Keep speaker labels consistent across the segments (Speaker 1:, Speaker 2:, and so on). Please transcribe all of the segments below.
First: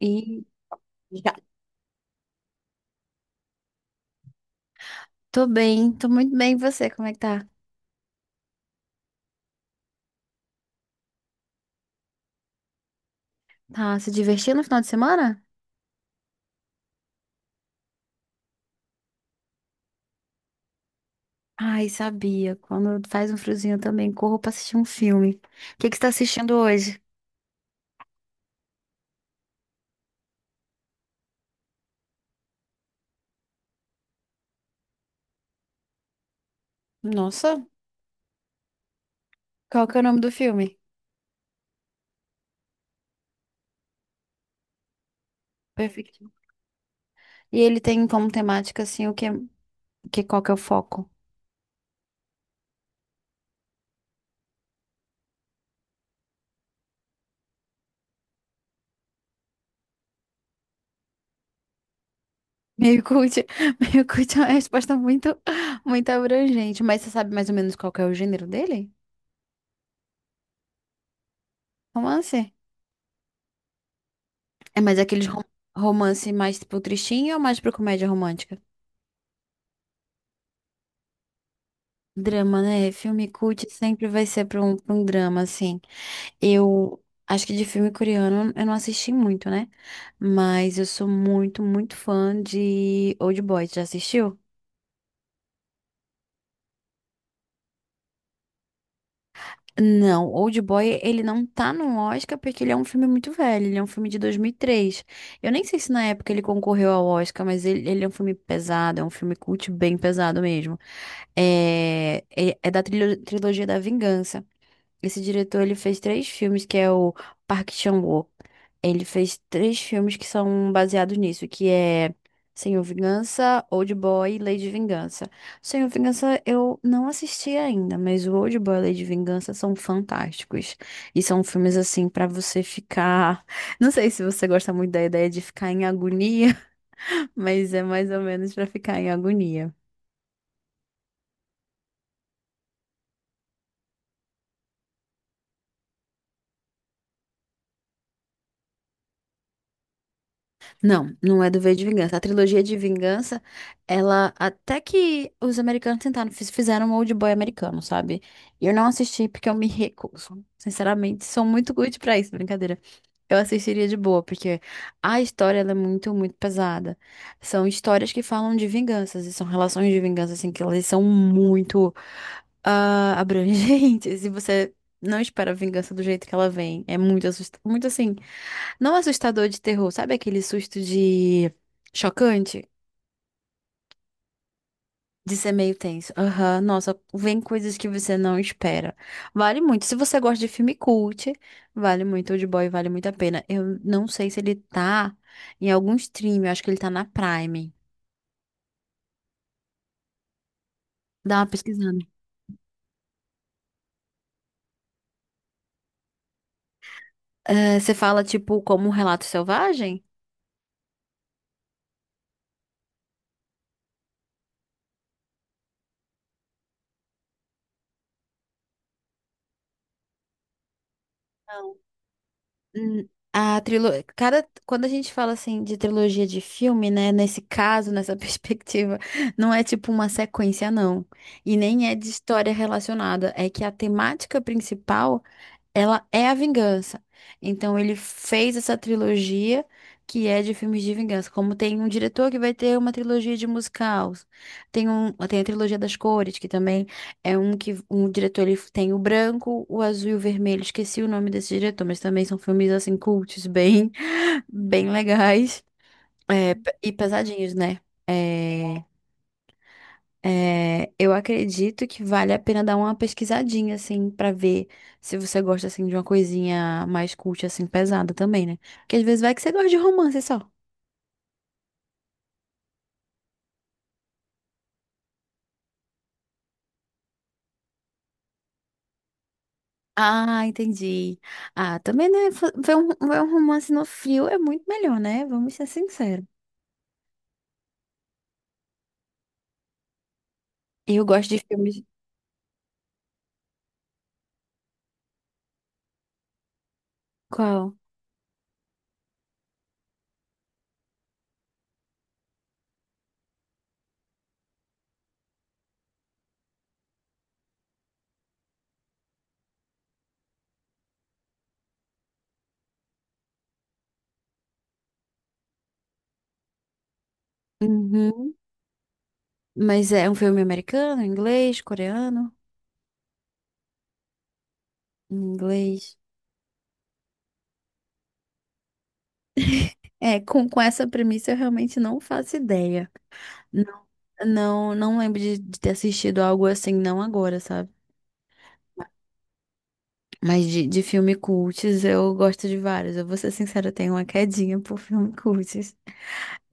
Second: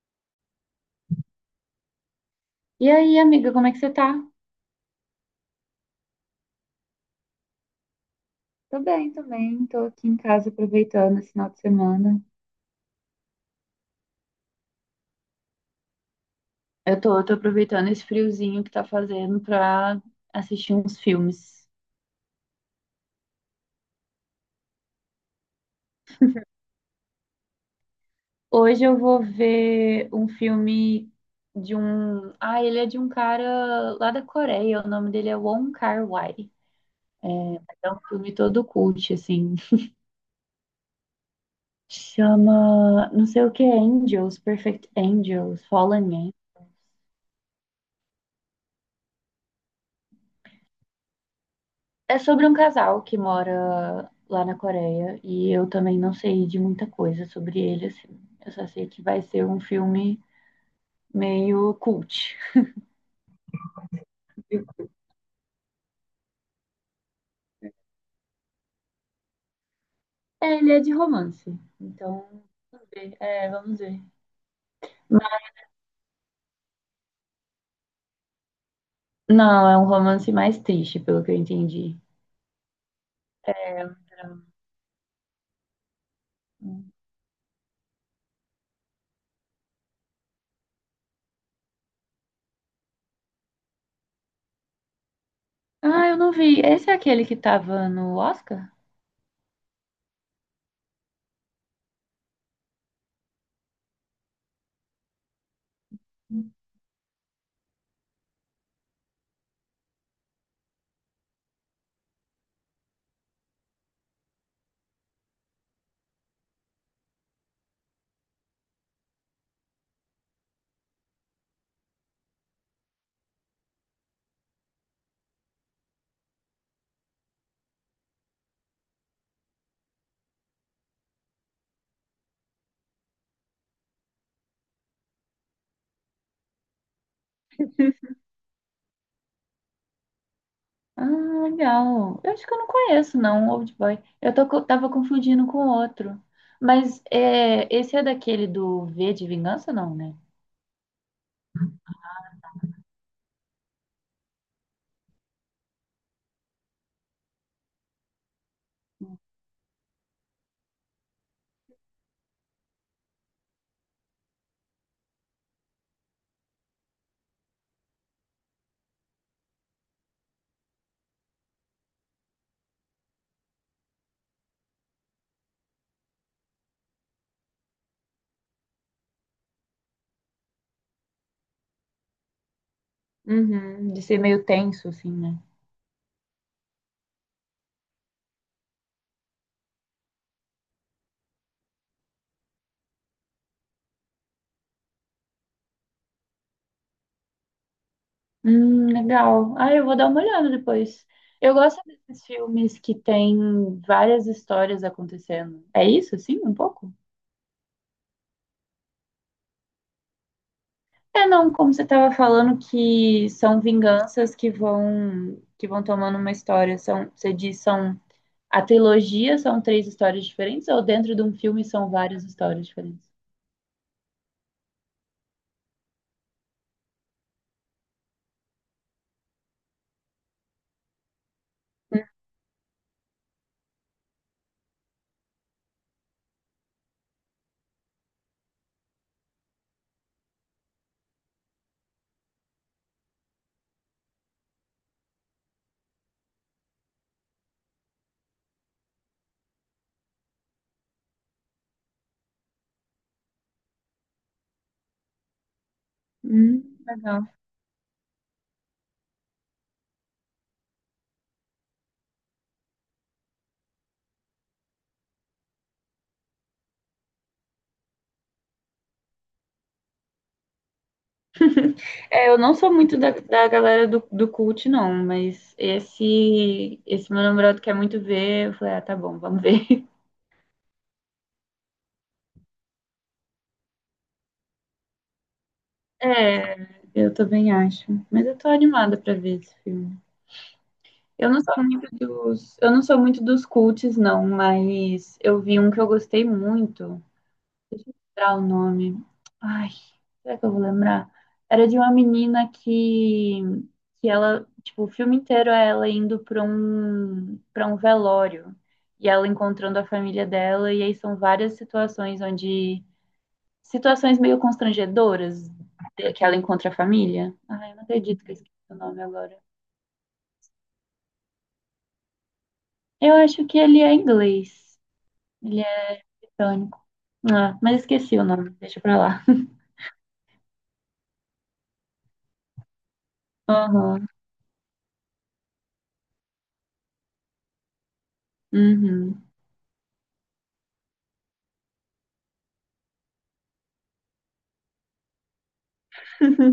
Speaker 1: E já.
Speaker 2: E aí, amiga, como é que você tá?
Speaker 1: Tô bem, tô muito bem. E você, como é que tá?
Speaker 2: Tô bem, tô bem. Tô aqui em casa aproveitando esse final de semana.
Speaker 1: Tá se divertindo no final de semana?
Speaker 2: Eu tô aproveitando esse friozinho que tá fazendo pra assistir uns filmes.
Speaker 1: Ai, sabia. Quando faz um friozinho eu também corro pra assistir um filme. O que que você tá assistindo hoje?
Speaker 2: Hoje eu vou ver um filme de um. Ah, ele é de um cara lá da Coreia. O nome dele é Wong Kar-wai.
Speaker 1: Nossa,
Speaker 2: É um filme todo cult, assim.
Speaker 1: qual que é o nome do filme?
Speaker 2: Chama. Não sei o que é Angels, Perfect Angels,
Speaker 1: Perfeito.
Speaker 2: Fallen.
Speaker 1: E ele tem como temática, assim, que qual que é o foco?
Speaker 2: É sobre um casal que mora lá na Coreia e eu também não sei de muita coisa sobre ele, assim. Eu só sei que vai ser um filme meio cult.
Speaker 1: Meio cult, meio cult é uma resposta muito abrangente. Mas você sabe mais ou menos qual que é o gênero dele?
Speaker 2: É, ele é de romance,
Speaker 1: Romance?
Speaker 2: então vamos ver. É, vamos ver.
Speaker 1: É mais aqueles
Speaker 2: Mas-
Speaker 1: romance mais pro tristinho ou mais pro comédia romântica?
Speaker 2: Não, é um romance mais triste, pelo que eu entendi.
Speaker 1: Drama, né? Filme cult
Speaker 2: É um
Speaker 1: sempre vai ser
Speaker 2: drama.
Speaker 1: pra um drama, assim. Eu acho que de filme coreano eu não assisti muito, né? Mas eu sou muito fã de Old Boy. Já assistiu?
Speaker 2: Ah, eu não vi. Esse é aquele que tava no Oscar?
Speaker 1: Não, Old Boy, ele não tá no Oscar porque ele é um filme muito velho, ele é um filme de 2003. Eu nem sei se na época ele concorreu ao Oscar, mas ele é um filme pesado, é um filme cult bem pesado mesmo. É da trilogia da Vingança. Esse diretor, ele fez três filmes, que é o Park Chan-wook. Ele fez três filmes que são baseados nisso, que é Senhor Vingança, Old Boy e Lady Vingança. Senhor Vingança eu não assisti ainda, mas o Old Boy e Lady Vingança são fantásticos. E são filmes assim pra você ficar, não sei se você gosta muito da ideia de ficar em agonia, mas é mais ou menos pra ficar em agonia.
Speaker 2: Ah, legal. Eu acho que eu não conheço, não, Old Boy. Tava confundindo com outro. Mas é, esse é daquele do V de Vingança, não, né?
Speaker 1: Não, não é do V de Vingança. A trilogia de Vingança, ela até que os americanos tentaram, fizeram um old boy americano, sabe? E eu não assisti porque eu me recuso. Sinceramente, sou muito good pra isso, brincadeira. Eu assistiria de boa, porque a história ela é muito pesada. São histórias que falam de vinganças e são relações de vingança assim que elas são muito abrangentes. E você não espera a vingança do jeito que ela vem. É muito assustador. Muito assim. Não assustador de terror, sabe aquele susto de chocante?
Speaker 2: Uhum, de ser meio tenso, assim,
Speaker 1: De
Speaker 2: né?
Speaker 1: ser meio tenso. Aham, nossa, vem coisas que você não espera. Vale muito. Se você gosta de filme cult, vale muito. Old Boy vale muito a pena. Eu não sei se ele tá em algum stream, eu acho que ele tá na Prime.
Speaker 2: Legal. Ah, eu vou dar uma olhada depois.
Speaker 1: Dá uma
Speaker 2: Eu gosto
Speaker 1: pesquisando.
Speaker 2: desses filmes que tem várias histórias acontecendo. É isso, assim, um pouco?
Speaker 1: Eh, você fala, tipo, como um relato selvagem?
Speaker 2: É, não, como você estava falando que são vinganças que vão tomando uma história, são, você diz, são. A trilogia são três histórias diferentes ou dentro de um filme são várias histórias
Speaker 1: Hum,
Speaker 2: diferentes?
Speaker 1: A trilogia, cada quando a gente fala assim de trilogia de filme, né, nesse caso, nessa perspectiva, não é tipo uma sequência, não. E nem é de história relacionada, é que a temática principal ela é a vingança. Então ele fez essa trilogia que é de filmes de vingança. Como tem um diretor que vai ter uma trilogia de musicais, tem a trilogia das cores, que também é um que um diretor ele tem o branco, o azul e o vermelho. Esqueci o nome desse diretor, mas também são filmes assim cultos, bem bem legais, é, e
Speaker 2: Legal.
Speaker 1: pesadinhos, né? É, é, eu acredito que vale a pena dar uma pesquisadinha, assim, pra ver se você gosta, assim, de uma coisinha mais cult, assim, pesada também, né? Porque às vezes vai que você gosta de romance só.
Speaker 2: É, eu não sou muito da galera do cult, não, mas esse meu namorado quer muito ver. Eu falei, ah, tá bom, vamos ver.
Speaker 1: Ah, entendi. Ah, também, né? Ver ver um romance no frio é muito melhor, né? Vamos ser sinceros.
Speaker 2: É, eu também acho. Mas eu tô animada pra ver esse filme.
Speaker 1: Eu
Speaker 2: Eu
Speaker 1: gosto de
Speaker 2: não sou
Speaker 1: filmes.
Speaker 2: muito dos, eu não sou muito dos cults, não, mas eu vi um que eu gostei muito.
Speaker 1: Qual?
Speaker 2: Deixa eu lembrar o nome. Ai, será que eu vou lembrar? Era de uma menina que ela, tipo, o filme inteiro é ela indo para um velório e ela encontrando a família dela, e aí são várias situações onde, situações meio constrangedoras que ela encontra a família. Ai, eu não acredito que eu
Speaker 1: Uhum.
Speaker 2: esqueci o nome agora.
Speaker 1: Mas é um filme americano, inglês, coreano?
Speaker 2: Eu acho que ele é inglês, ele
Speaker 1: Inglês.
Speaker 2: é britânico. Ah, mas esqueci o nome, deixa pra lá.
Speaker 1: É, com essa premissa eu realmente não faço ideia.
Speaker 2: Aham,
Speaker 1: Não, não lembro de ter assistido algo assim, não agora, sabe?
Speaker 2: uhum,
Speaker 1: Mas de filme cults eu gosto de vários. Eu vou ser sincera, eu tenho uma quedinha por filme cults.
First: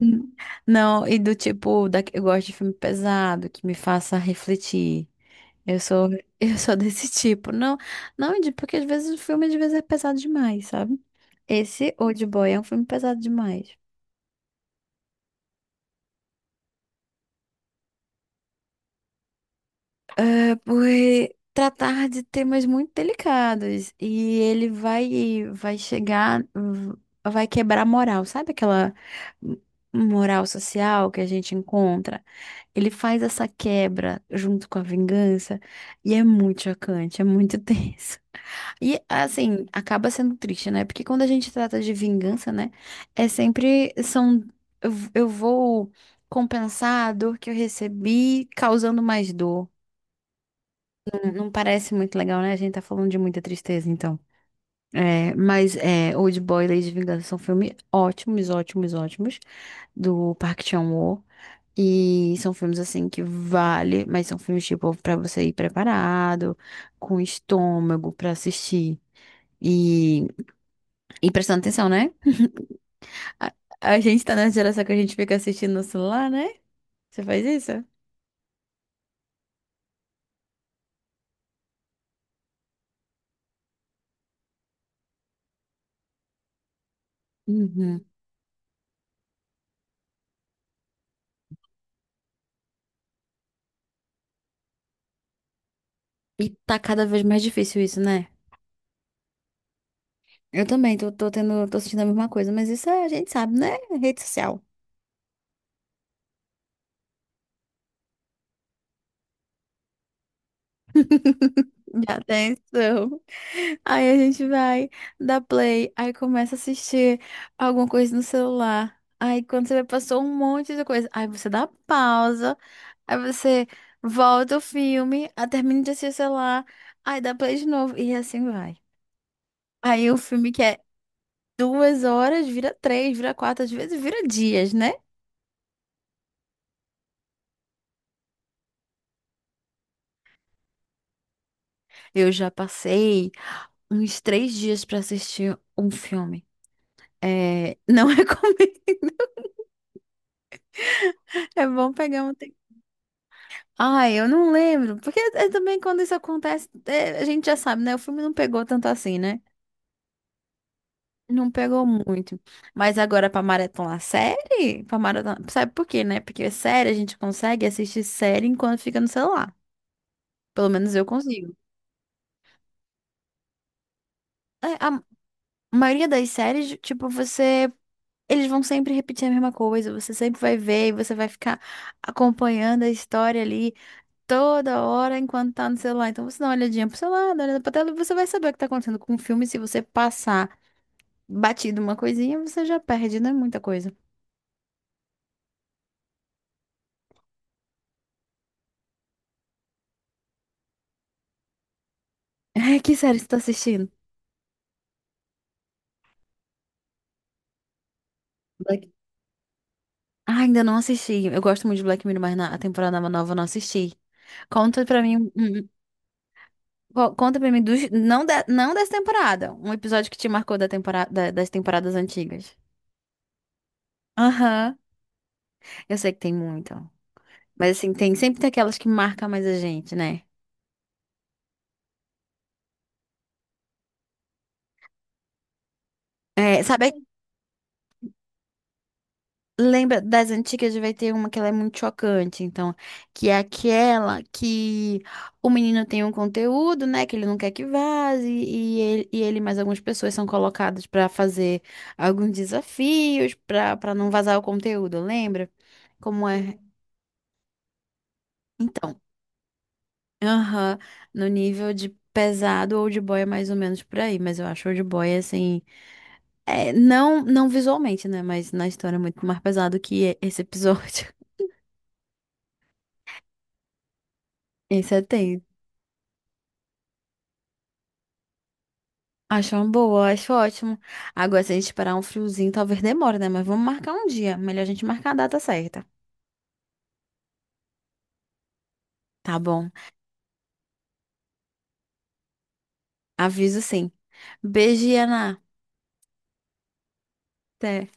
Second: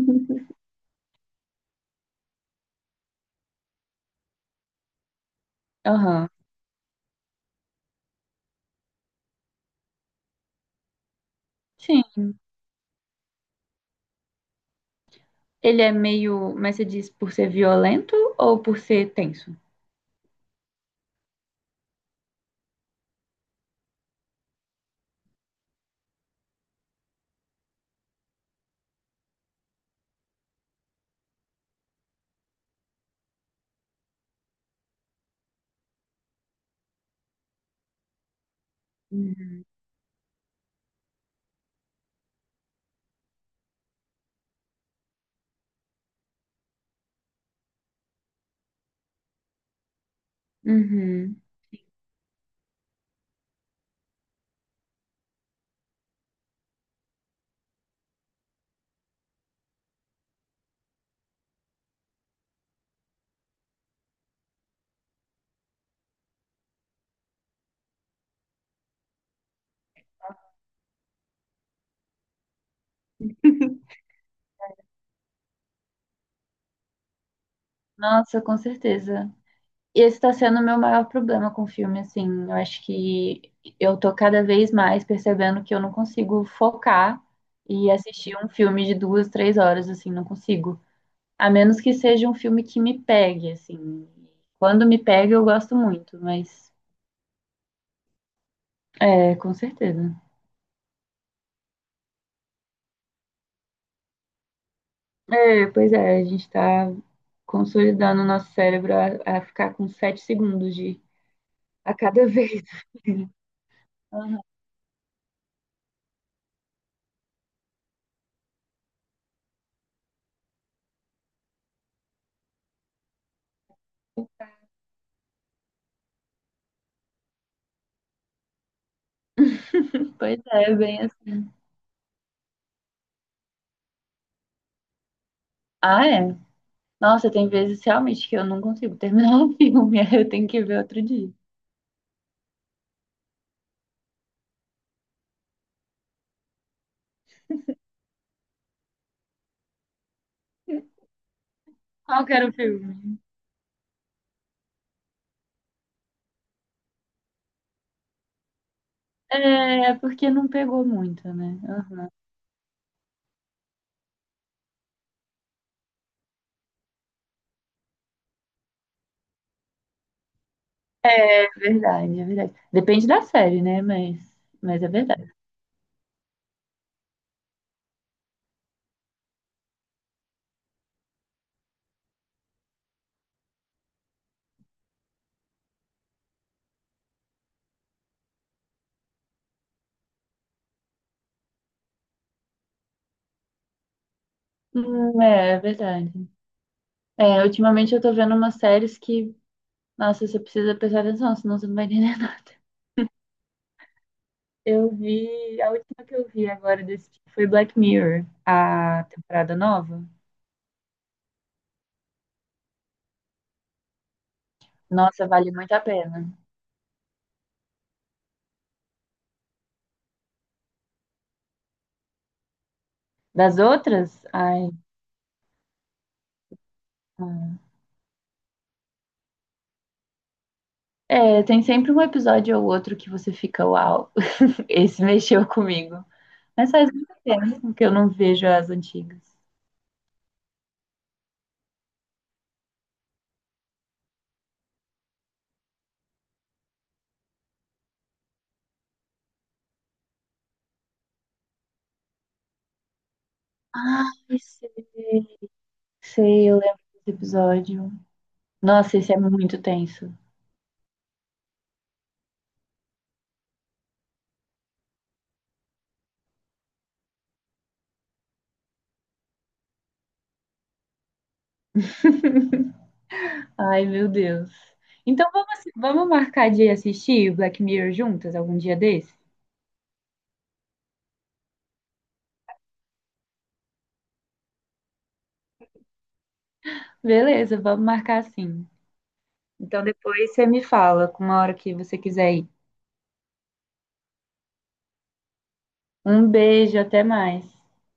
Speaker 1: Hum. Não, e do tipo, eu gosto de filme pesado, que me faça refletir. Eu sou,
Speaker 2: aham.
Speaker 1: eu sou desse tipo. Não, não, de- Porque às vezes o filme às vezes é pesado demais, sabe? Esse
Speaker 2: Sim.
Speaker 1: Old Boy é um filme pesado demais.
Speaker 2: Ele é meio. Mas você diz por ser violento ou por ser tenso?
Speaker 1: É por tratar de temas muito delicados e ele vai chegar, vai quebrar a moral, sabe aquela m- moral social que a gente encontra? Ele faz essa quebra junto com a vingança e é muito chocante, é muito tenso. E
Speaker 2: Uhum.
Speaker 1: assim, acaba sendo triste, né? Porque quando a gente trata de vingança, né, é sempre são eu vou compensar a dor que eu recebi causando mais dor.
Speaker 2: Uhum.
Speaker 1: Não parece muito legal, né? A gente tá falando de muita tristeza, então. É, mas é, Old Boy e Lady Vingança são filmes ótimos, do Park Chan-wook. E são filmes, assim, que vale, mas são filmes, tipo, pra você ir preparado, com estômago pra assistir. E, e prestando atenção, né? A, a gente tá nessa geração que a gente fica assistindo no celular, né? Você faz isso?
Speaker 2: Nossa, com certeza. E esse está sendo o meu maior problema com o filme, assim. Eu acho que eu tô cada vez mais percebendo que eu não consigo focar e
Speaker 1: Uhum.
Speaker 2: assistir um filme de 2, 3 horas, assim, não consigo. A menos que seja um filme que me pegue, assim. Quando me pega, eu gosto muito,
Speaker 1: E
Speaker 2: mas
Speaker 1: tá cada vez mais difícil isso, né?
Speaker 2: é, com certeza.
Speaker 1: Eu também tô sentindo a mesma coisa, mas isso a gente sabe, né? Rede social.
Speaker 2: É, pois é, a gente está consolidando o nosso cérebro a ficar com 7 segundos de a
Speaker 1: Já
Speaker 2: cada vez.
Speaker 1: atenção. Aí a
Speaker 2: Aham.
Speaker 1: gente vai, dá play, aí começa a assistir alguma coisa no celular. Aí quando você vê, passou um monte de coisa. Aí você dá pausa, aí você volta o filme, aí termina de assistir o celular, aí dá play de novo e assim vai. Aí o
Speaker 2: Pois
Speaker 1: filme que
Speaker 2: é,
Speaker 1: é
Speaker 2: bem assim.
Speaker 1: duas horas vira três, vira quatro, às vezes vira dias, né?
Speaker 2: Ah, é? Nossa, tem vezes realmente que eu não consigo terminar o filme, aí eu tenho que ver outro dia.
Speaker 1: Eu já passei uns três dias pra assistir um filme. É, não recomendo. É bom pegar
Speaker 2: Qual que
Speaker 1: um
Speaker 2: era o
Speaker 1: tempo.
Speaker 2: filme?
Speaker 1: Ai, eu não lembro. Porque também quando isso acontece, é, a gente já sabe, né? O filme não pegou tanto assim, né?
Speaker 2: É, porque não pegou muito,
Speaker 1: Não
Speaker 2: né?
Speaker 1: pegou
Speaker 2: Aham.
Speaker 1: muito. Mas agora pra maratonar série, pra maratonar, sabe por quê, né? Porque série a gente consegue assistir série enquanto fica no celular. Pelo menos eu consigo.
Speaker 2: Verdade, é verdade. Depende da série, né?
Speaker 1: É,
Speaker 2: Mas é
Speaker 1: a
Speaker 2: verdade.
Speaker 1: maioria das séries, tipo, você eles vão sempre repetir a mesma coisa, você sempre vai ver e você vai ficar acompanhando a história ali toda hora enquanto tá no celular. Então você dá uma olhadinha pro seu lado, olha pra tela, e você vai saber o que tá acontecendo com o filme. Se você passar batido uma coisinha, você já perde, não é muita coisa.
Speaker 2: É, é verdade. É, ultimamente eu tô vendo umas séries que, nossa, você precisa prestar atenção, senão você não vai entender.
Speaker 1: É, que série você tá assistindo?
Speaker 2: Eu vi, a última que eu vi agora desse tipo foi Black Mirror,
Speaker 1: Black...
Speaker 2: a temporada nova.
Speaker 1: Ah, ainda não assisti. Eu gosto muito de Black Mirror, mas a temporada nova eu não assisti. Conta pra mim,
Speaker 2: Nossa, vale muito a pena.
Speaker 1: conta pra mim dos, não, da, não dessa temporada, um episódio que te marcou da temporada, das temporadas antigas.
Speaker 2: Das outras, ai.
Speaker 1: Aham. Eu sei que tem muito.
Speaker 2: Hum.
Speaker 1: Mas assim, tem aquelas que marcam mais a gente, né?
Speaker 2: É, tem sempre um episódio ou outro que você fica, uau, esse mexeu comigo.
Speaker 1: É,
Speaker 2: Mas
Speaker 1: sabe,
Speaker 2: faz
Speaker 1: é,
Speaker 2: muito tempo que eu não vejo as antigas.
Speaker 1: lembra das antigas, vai ter uma que ela é muito chocante, então, que é aquela que o menino tem um conteúdo, né, que ele não quer que vaze, e ele mais algumas pessoas são colocadas pra fazer alguns desafios pra para não vazar
Speaker 2: Ai,
Speaker 1: o
Speaker 2: sei,
Speaker 1: conteúdo, lembra? Como
Speaker 2: sei,
Speaker 1: é?
Speaker 2: eu lembro desse episódio. Nossa,
Speaker 1: Então,
Speaker 2: esse é muito tenso.
Speaker 1: aham, no nível de pesado, old boy é mais ou menos por aí, mas eu acho old boy assim é, não, não visualmente, né? Mas na história é muito mais pesado que esse episódio.
Speaker 2: Ai, meu Deus.
Speaker 1: Esse é
Speaker 2: Então
Speaker 1: tenso.
Speaker 2: vamos, vamos marcar de assistir Black Mirror juntas algum dia desse?
Speaker 1: Acho uma boa, acho ótimo. Agora, se a gente esperar um friozinho, talvez demore, né? Mas vamos marcar um dia. Melhor a gente marcar a data certa.
Speaker 2: Beleza, vamos marcar assim.
Speaker 1: Tá bom.
Speaker 2: Então depois você me fala com uma hora que você quiser ir.
Speaker 1: Aviso sim. Beijo, Ana.
Speaker 2: Um beijo, até mais.
Speaker 1: Até.